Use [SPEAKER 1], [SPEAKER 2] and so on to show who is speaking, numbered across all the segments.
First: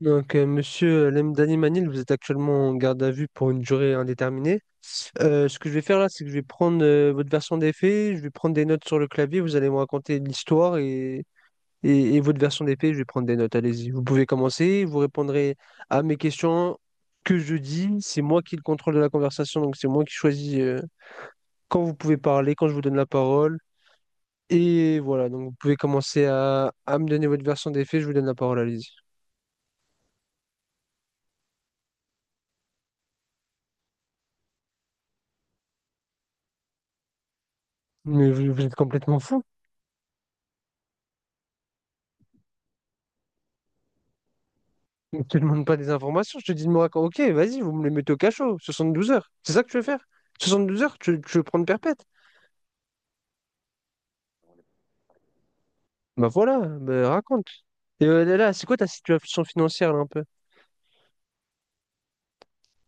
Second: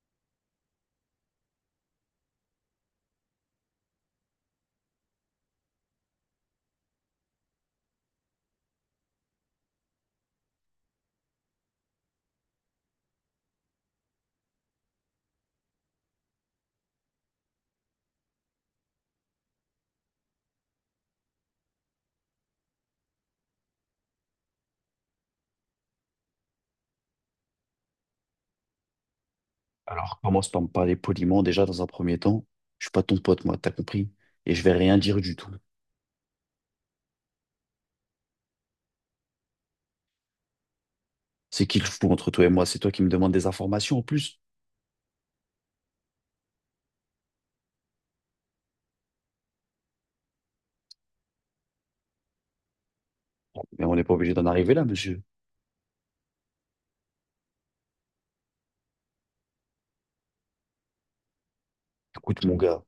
[SPEAKER 1] Donc, monsieur Lemdani Manil, vous êtes actuellement en garde à vue pour une durée indéterminée. Ce que je vais faire là, c'est que je vais prendre votre version des faits, je vais prendre des notes sur le clavier, vous allez me raconter l'histoire et votre version des faits, je vais prendre des notes. Allez-y, vous pouvez commencer, vous répondrez à mes questions que je dis. C'est moi qui ai le contrôle de la conversation, donc c'est moi qui choisis quand vous pouvez parler, quand je vous donne la parole. Et voilà, donc vous pouvez commencer à me donner votre version des faits, je vous donne la parole, allez-y.
[SPEAKER 2] Alors, commence par me parler poliment déjà dans un premier temps. Je suis pas ton pote, moi, t'as compris? Et je vais rien dire du tout.
[SPEAKER 1] Mais vous, vous êtes complètement fou.
[SPEAKER 2] C'est qui le fou entre toi et moi? C'est toi qui me demandes des informations en plus.
[SPEAKER 1] Ne te demande pas des informations, je te dis de me raconter. Ok, vas-y, vous me les mettez au cachot, 72 heures. C'est ça que tu veux faire? 72 heures, tu veux prendre perpète?
[SPEAKER 2] Mais on n'est pas obligé d'en arriver là, monsieur.
[SPEAKER 1] Bah voilà, bah raconte. Et là, c'est quoi ta situation financière là, un peu?
[SPEAKER 2] Écoute, mon gars,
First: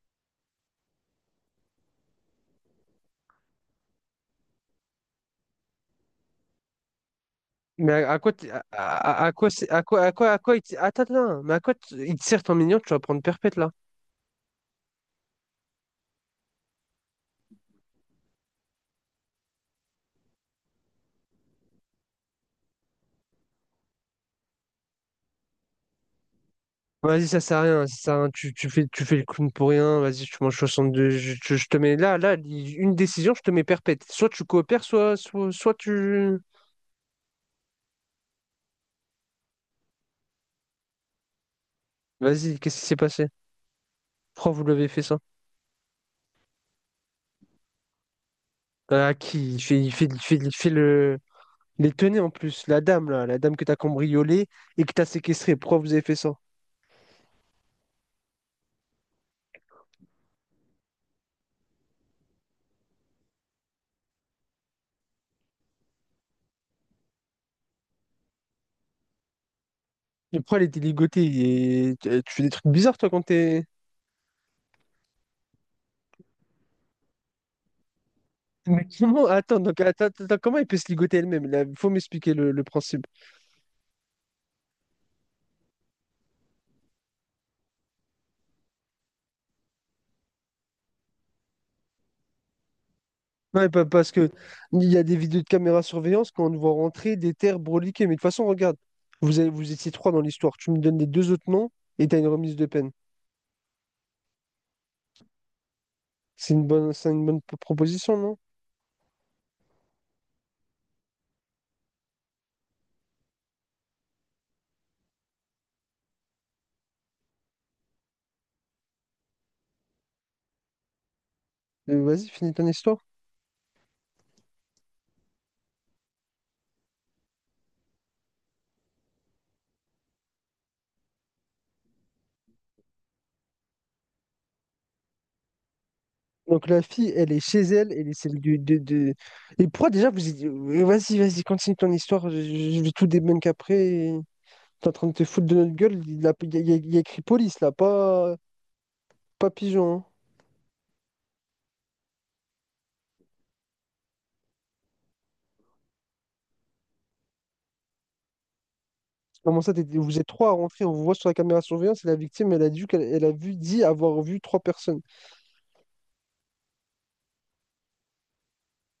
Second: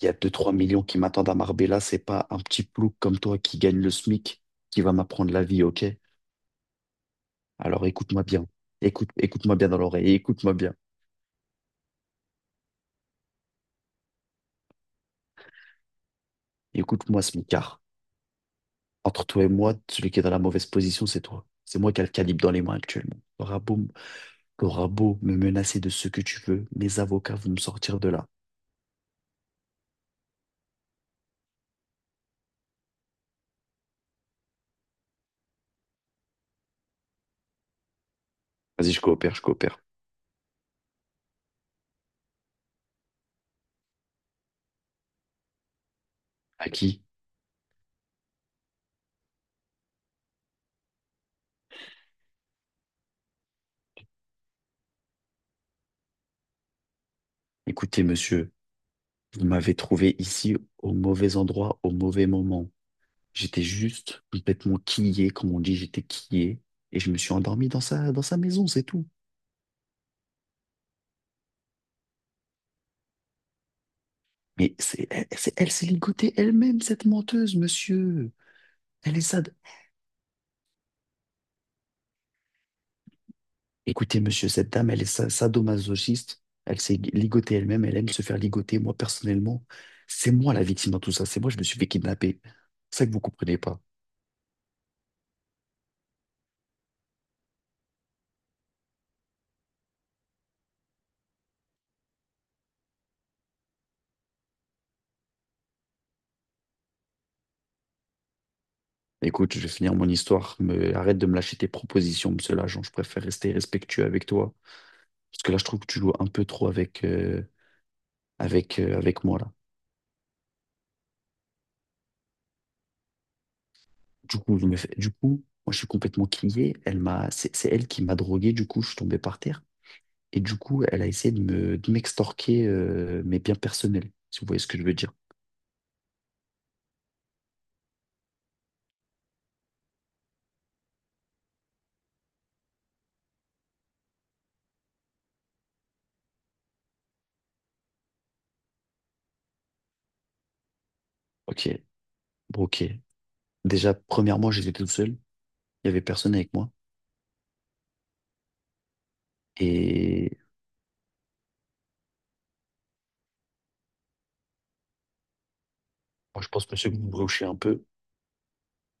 [SPEAKER 2] il y a deux trois millions qui m'attendent à Marbella. C'est pas un petit plouc comme toi qui gagne le SMIC qui va m'apprendre la vie, ok? Alors
[SPEAKER 1] Mais à
[SPEAKER 2] écoute-moi
[SPEAKER 1] quoi,
[SPEAKER 2] bien.
[SPEAKER 1] t-
[SPEAKER 2] Écoute,
[SPEAKER 1] à quoi,
[SPEAKER 2] écoute-moi bien
[SPEAKER 1] c'est-
[SPEAKER 2] dans
[SPEAKER 1] à quoi,
[SPEAKER 2] l'oreille.
[SPEAKER 1] à
[SPEAKER 2] Et
[SPEAKER 1] quoi, à
[SPEAKER 2] Écoute-moi
[SPEAKER 1] quoi, il te-
[SPEAKER 2] bien.
[SPEAKER 1] attends, attends, mais à quoi t- il te sert ton mignon, tu vas prendre perpète là?
[SPEAKER 2] Écoute-moi, smicard. Entre toi et moi, celui qui est dans la mauvaise position, c'est toi. C'est moi qui ai le calibre dans les mains actuellement. Bravo. T'auras beau me menacer de ce que tu veux, mes
[SPEAKER 1] Vas-y,
[SPEAKER 2] avocats
[SPEAKER 1] ça
[SPEAKER 2] vont me
[SPEAKER 1] sert à rien, ça
[SPEAKER 2] sortir de
[SPEAKER 1] sert à
[SPEAKER 2] là.
[SPEAKER 1] rien, tu fais le clown pour rien, vas-y, tu manges 62, je te mets là, une décision, je te mets perpète. Soit tu coopères, soit tu...
[SPEAKER 2] Vas-y, je coopère, je coopère.
[SPEAKER 1] Vas-y, qu'est-ce qui s'est passé? Pourquoi vous l'avez fait ça?
[SPEAKER 2] À qui?
[SPEAKER 1] Ah, qui il fait, il fait, il fait, il fait le... les tenez en plus, la dame que t'as cambriolée et que t'as séquestrée. Pourquoi vous avez fait ça?
[SPEAKER 2] Écoutez, monsieur, vous m'avez trouvé ici au mauvais endroit, au mauvais moment. J'étais juste complètement quillé, comme on dit, j'étais quillé, et je me suis endormi dans sa maison, c'est tout.
[SPEAKER 1] Et pourquoi elle était ligotée? Et tu fais des trucs bizarres toi quand t'es.
[SPEAKER 2] Mais elle s'est ligotée elle-même, cette menteuse, monsieur.
[SPEAKER 1] Mais
[SPEAKER 2] Elle est
[SPEAKER 1] comment?
[SPEAKER 2] sad.
[SPEAKER 1] Attends, donc, attends, attends, attends, comment elle peut se ligoter elle-même? Là, faut m'expliquer le principe.
[SPEAKER 2] Écoutez, monsieur, cette dame, sadomasochiste. Elle s'est ligotée elle-même. Elle aime se faire ligoter. Moi, personnellement, c'est moi la victime dans tout ça. C'est moi, je me suis fait kidnapper. C'est ça que vous comprenez
[SPEAKER 1] Non, mais
[SPEAKER 2] pas.
[SPEAKER 1] parce que il y a des vidéos de caméra surveillance quand on nous voit rentrer des terres broliquées. Mais de toute façon, regarde, vous étiez trois dans l'histoire. Tu me donnes les deux autres noms et t'as une remise de peine. C'est une bonne proposition, non?
[SPEAKER 2] Écoute, je vais finir mon histoire. Mais arrête de me lâcher tes propositions, monsieur l'agent. Je préfère rester respectueux avec toi. Parce que là, je trouve que tu joues un peu trop avec, avec moi, là.
[SPEAKER 1] Vas-y, finis ton histoire.
[SPEAKER 2] Du coup, moi, je suis complètement crié. C'est elle qui m'a drogué. Du coup, je suis tombé par terre. Et du coup, elle a essayé de m'extorquer mes biens personnels, si vous voyez ce que je veux dire.
[SPEAKER 1] Donc la fille, elle est chez elle, elle est celle du de... Et pourquoi déjà vas-y, vas-y, continue ton histoire, je vais tout débunk après. Et T'es en train de te foutre de notre gueule, il a, il y a- il y a- il y a écrit police là, pas, pas pigeon, hein.
[SPEAKER 2] Ok, bon, ok. Déjà, premièrement, j'étais tout seul. Il n'y avait personne avec moi.
[SPEAKER 1] Comment ça, vous êtes
[SPEAKER 2] Et
[SPEAKER 1] trois à rentrer, on vous voit sur la caméra de surveillance et la victime, elle a dit qu'elle elle a dit avoir vu trois personnes.
[SPEAKER 2] moi, je pense, monsieur, que vous me brochez un peu.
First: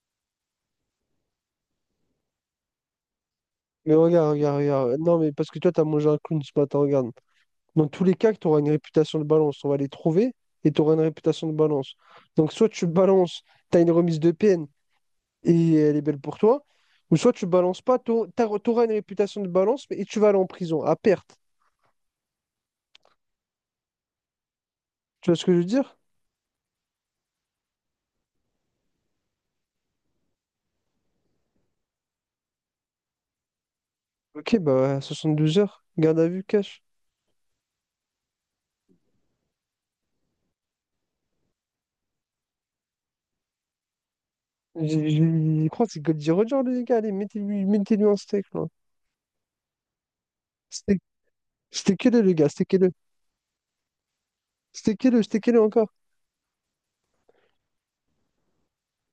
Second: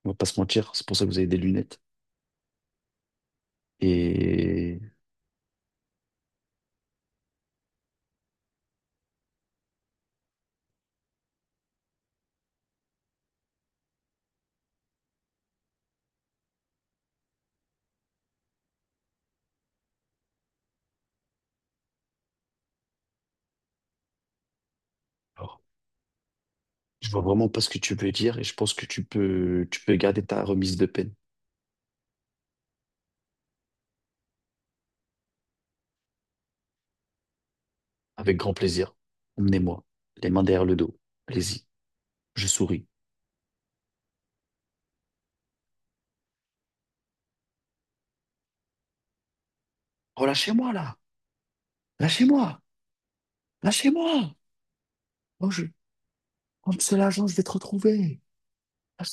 [SPEAKER 2] On va pas se mentir. C'est pour ça que vous avez des lunettes.
[SPEAKER 1] Mais regarde, regarde,
[SPEAKER 2] Et
[SPEAKER 1] regarde. Non, mais parce que toi, t'as mangé un clown ce matin, regarde. Dans tous les cas, tu auras une réputation de balance. On va les trouver et tu auras une réputation de balance. Donc, soit tu balances, tu as une remise de peine et elle est belle pour toi, ou soit tu balances pas, tu auras une réputation de balance mais- et tu vas aller en prison à perte. Tu vois ce que je
[SPEAKER 2] alors,
[SPEAKER 1] veux dire?
[SPEAKER 2] je vois vraiment pas ce que tu veux dire. Et je pense que tu peux garder ta remise de peine.
[SPEAKER 1] Ok, bah 72 heures, garde à vue, cash.
[SPEAKER 2] Avec grand plaisir. Emmenez-moi. Les mains derrière le dos. Allez-y. Je souris.
[SPEAKER 1] J'ai- j'ai- Je crois que c'est Goldie Roger, les gars. Allez, mettez-lui un steak, là.
[SPEAKER 2] Oh, lâchez-moi, là.
[SPEAKER 1] Steak- Steakez-le, les gars,
[SPEAKER 2] Lâchez-moi.
[SPEAKER 1] steakez-le.
[SPEAKER 2] Lâchez-moi.
[SPEAKER 1] Steakez-le,
[SPEAKER 2] Oh,
[SPEAKER 1] steakez-le
[SPEAKER 2] je.
[SPEAKER 1] encore.
[SPEAKER 2] Comme c'est l'agent, je vais te retrouver.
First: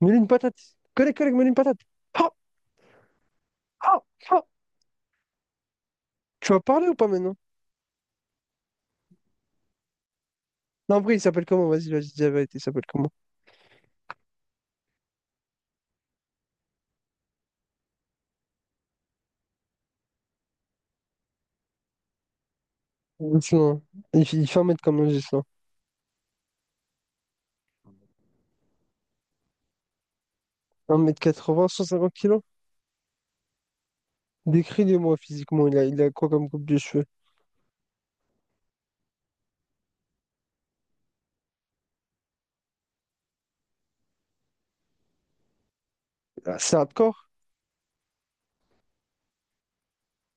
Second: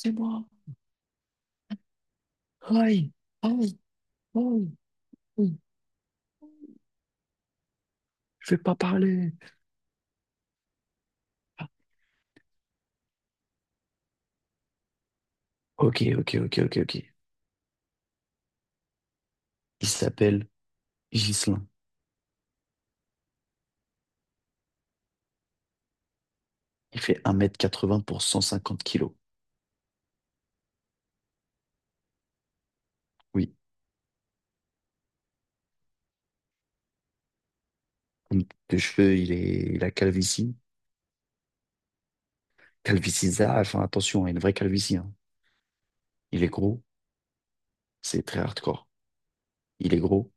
[SPEAKER 1] Mets-lui une patate. Collègue, mets-lui une patate. Ah,
[SPEAKER 2] Aïe, aïe,
[SPEAKER 1] ah,
[SPEAKER 2] aïe,
[SPEAKER 1] ah.
[SPEAKER 2] aïe. Oui.
[SPEAKER 1] Tu vas parler ou pas maintenant?
[SPEAKER 2] Je vais pas parler.
[SPEAKER 1] Non, après, il s'appelle comment?
[SPEAKER 2] Ah,
[SPEAKER 1] Vas-y, vas-y, dis la vérité, il s'appelle comment?
[SPEAKER 2] ok, ok, ok, ok, ok. Il s'appelle Ghislain.
[SPEAKER 1] Gislain. Il fait 1 m comme un Gislain.
[SPEAKER 2] Il fait un mètre quatre 80 pour 150 kilos.
[SPEAKER 1] Un mètre quatre-vingts, cent cinquante kilos?
[SPEAKER 2] Oui.
[SPEAKER 1] Décris-les-moi physiquement, il a quoi comme coupe de cheveux?
[SPEAKER 2] Comme de cheveux, il a calvitie. Calvitie, ça, enfin, attention, hein, une vraie calvitie. Hein. Il est
[SPEAKER 1] Ah, c'est
[SPEAKER 2] gros.
[SPEAKER 1] hardcore?
[SPEAKER 2] C'est très hardcore. Il est gros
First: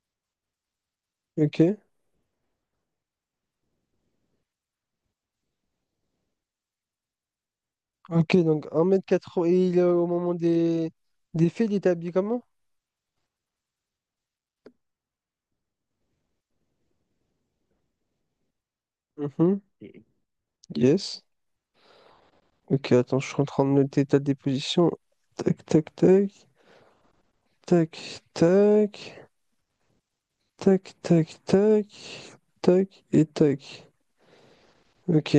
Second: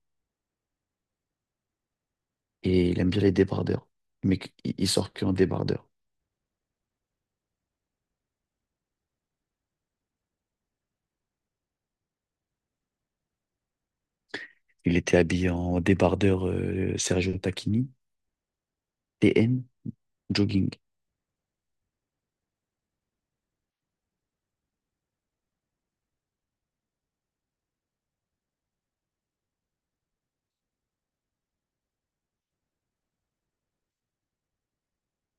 [SPEAKER 1] Ok.
[SPEAKER 2] et il aime bien les débardeurs. Mais il sort que en débardeur.
[SPEAKER 1] Ok, donc un mètre quatre-vingts, et il est au moment des faits, il est habillé comment?
[SPEAKER 2] Il était habillé en débardeur Sergio Tacchini, TN,
[SPEAKER 1] Mhm.
[SPEAKER 2] jogging.
[SPEAKER 1] Yes. Ok, attends, je suis en train de noter ta déposition. Tac, tac, tac, tac, tac, tac, tac, tac, tac et tac. Ok.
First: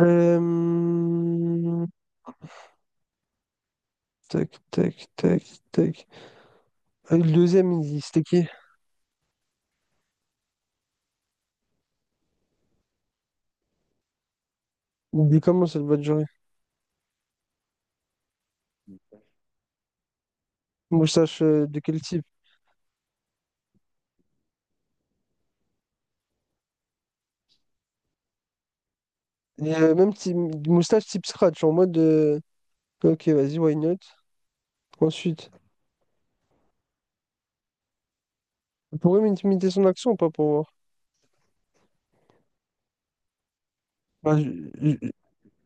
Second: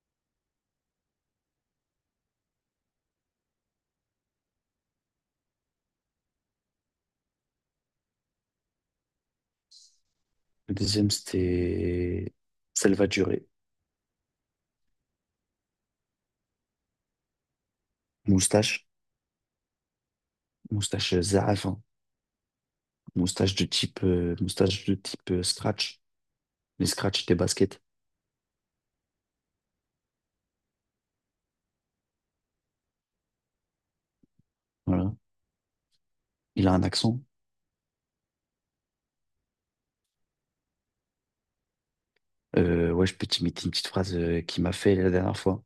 [SPEAKER 1] Euh, Tac, tac, tac, tac. Ah, c'était qui?
[SPEAKER 2] Le deuxième, c'était Salvatore.
[SPEAKER 1] Il dit comment cette bonne journée?
[SPEAKER 2] Moustache, moustache
[SPEAKER 1] Moustache
[SPEAKER 2] Zaaf,
[SPEAKER 1] de
[SPEAKER 2] hein.
[SPEAKER 1] quel type?
[SPEAKER 2] Moustache de type scratch, les scratch des baskets.
[SPEAKER 1] Et, même type, moustache type scratch, en mode ok, vas-y, why not?
[SPEAKER 2] Voilà.
[SPEAKER 1] Ensuite,
[SPEAKER 2] Il a un accent.
[SPEAKER 1] vous pourrez m'intimider son action ou pas pour voir?
[SPEAKER 2] Ouais, je peux t'imiter une petite phrase
[SPEAKER 1] Bah,
[SPEAKER 2] qu'il m'a fait la dernière fois.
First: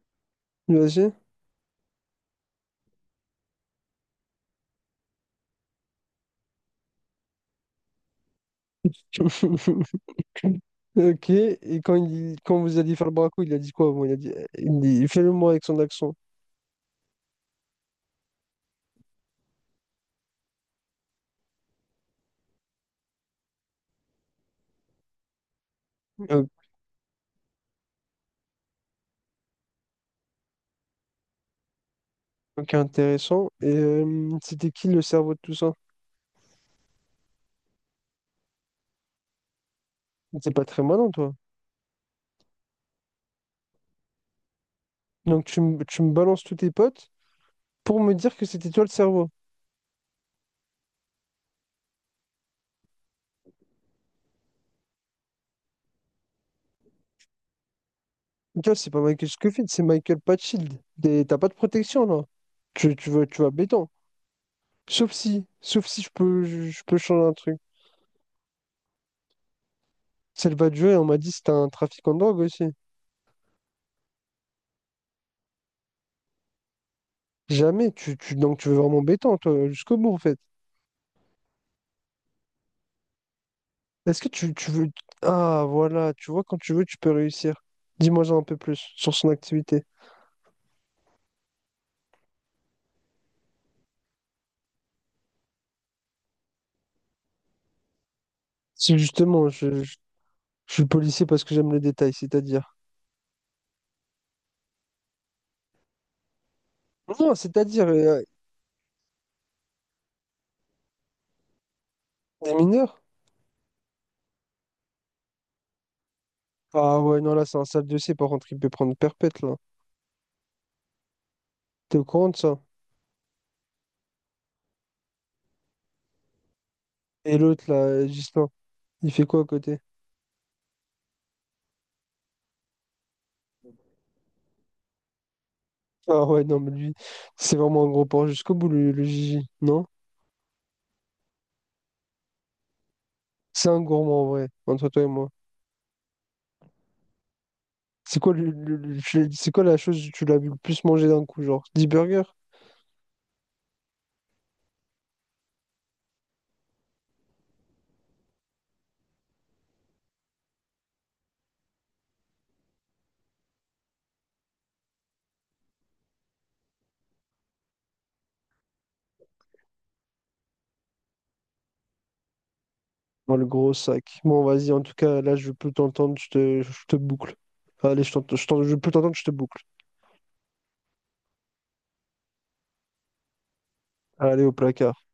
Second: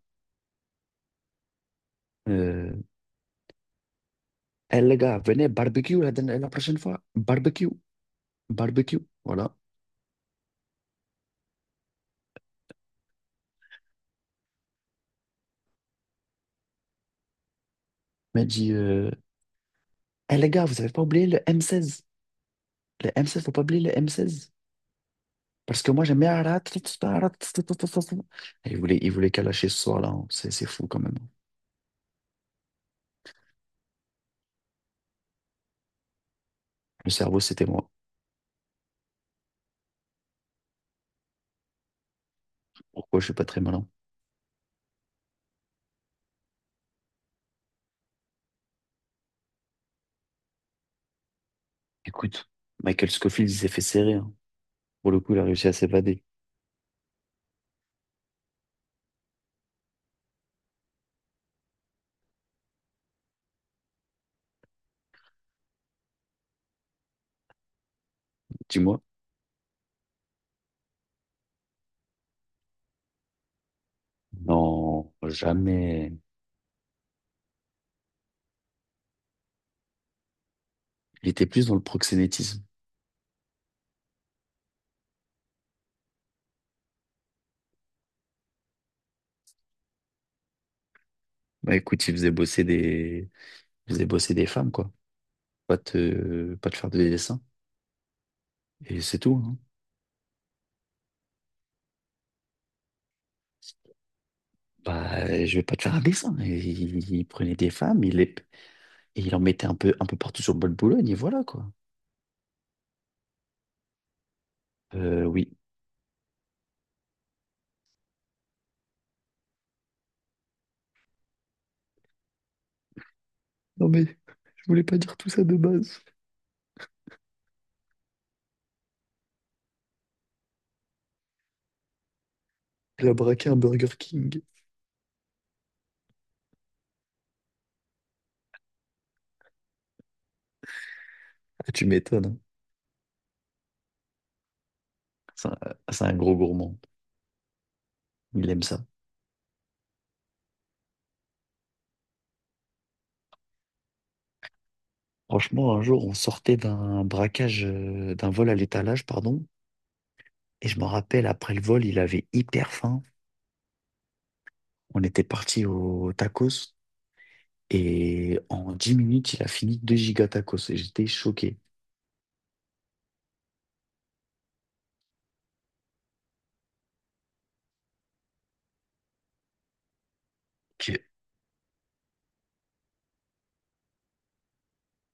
[SPEAKER 1] vas-y.
[SPEAKER 2] Euh, Eh, les gars, venez barbecue la prochaine fois. Barbecue, barbecue. Voilà.
[SPEAKER 1] Ok, et quand vous alliez faire le braco, il a dit quoi? Bon il a dit, il dit fais-le moi avec son accent.
[SPEAKER 2] Il m'a dit, eh, les gars, vous avez pas oublié le M16. Le m seize, faut pas oublier le M16. Parce que moi, j'aime bien.
[SPEAKER 1] Euh,
[SPEAKER 2] Et il voulait, il voulait qu'à lâcher ce soir-là. Hein. C'est fou quand même.
[SPEAKER 1] Ok, intéressant. Et c'était qui le cerveau de tout ça?
[SPEAKER 2] Le cerveau, c'était moi.
[SPEAKER 1] C'est pas très malin, toi.
[SPEAKER 2] Pourquoi je suis pas très malin?
[SPEAKER 1] Donc tu me balances tous tes potes pour me dire que c'était toi le cerveau.
[SPEAKER 2] Écoute, Michael Scofield, il s'est fait serrer. Hein. Pour le coup, il a réussi à s'évader.
[SPEAKER 1] Gars, c'est pas Michael Scofield, c'est Michael Patchild. T'as pas de protection là. Tu vas béton. Sauf si je peux changer un truc.
[SPEAKER 2] Dis-moi.
[SPEAKER 1] Celle va jouer, on m'a dit c'était un trafic en drogue aussi.
[SPEAKER 2] Non, jamais.
[SPEAKER 1] Jamais, donc tu veux vraiment béton, toi, jusqu'au bout en fait.
[SPEAKER 2] Il était plus dans le proxénétisme.
[SPEAKER 1] Est-ce que tu veux. Ah voilà, tu vois, quand tu veux, tu peux réussir. Dis-moi ça un peu plus sur son activité.
[SPEAKER 2] Bah écoute, il faisait bosser des femmes, quoi. Pas te faire des dessins.
[SPEAKER 1] C'est
[SPEAKER 2] Et c'est tout.
[SPEAKER 1] justement,
[SPEAKER 2] Hein.
[SPEAKER 1] je suis policier parce que j'aime le détail, c'est-à-dire.
[SPEAKER 2] Bah, je vais pas te faire un dessin. Et il
[SPEAKER 1] Non,
[SPEAKER 2] prenait des
[SPEAKER 1] c'est-à-dire,
[SPEAKER 2] femmes, et il en mettait un peu partout sur le bol de Boulogne, et voilà, quoi.
[SPEAKER 1] des mineurs.
[SPEAKER 2] Oui.
[SPEAKER 1] Ah ouais, non, là, c'est un sale dossier. Par contre, il peut prendre perpète, là. T'es au courant de ça?
[SPEAKER 2] Non, mais je voulais pas dire tout ça de base.
[SPEAKER 1] Et l'autre, là, Gislain, il fait quoi à côté?
[SPEAKER 2] Il a braqué un Burger King.
[SPEAKER 1] Ah ouais, non, mais lui, c'est vraiment un gros porc jusqu'au bout, le Gigi, non?
[SPEAKER 2] Ah, tu m'étonnes. Hein.
[SPEAKER 1] C'est un gourmand, en vrai, entre toi et moi.
[SPEAKER 2] C'est un, c'est un gros gourmand.
[SPEAKER 1] C'est quoi,
[SPEAKER 2] Il aime ça.
[SPEAKER 1] c'est quoi la chose que tu l'as vu le plus manger d'un coup, genre 10 burgers?
[SPEAKER 2] Franchement, un jour, on sortait d'un vol à l'étalage, pardon. Et je me rappelle, après le vol, il avait hyper faim. On était parti au tacos. Et en 10 minutes, il a fini 2 giga tacos. Et j'étais choqué.
[SPEAKER 1] Dans le gros sac. Bon, vas-y, en tout cas, là, je peux t'entendre, je te boucle. Allez, je peux t'entendre, je te boucle.
[SPEAKER 2] Ok.
[SPEAKER 1] Allez, au placard.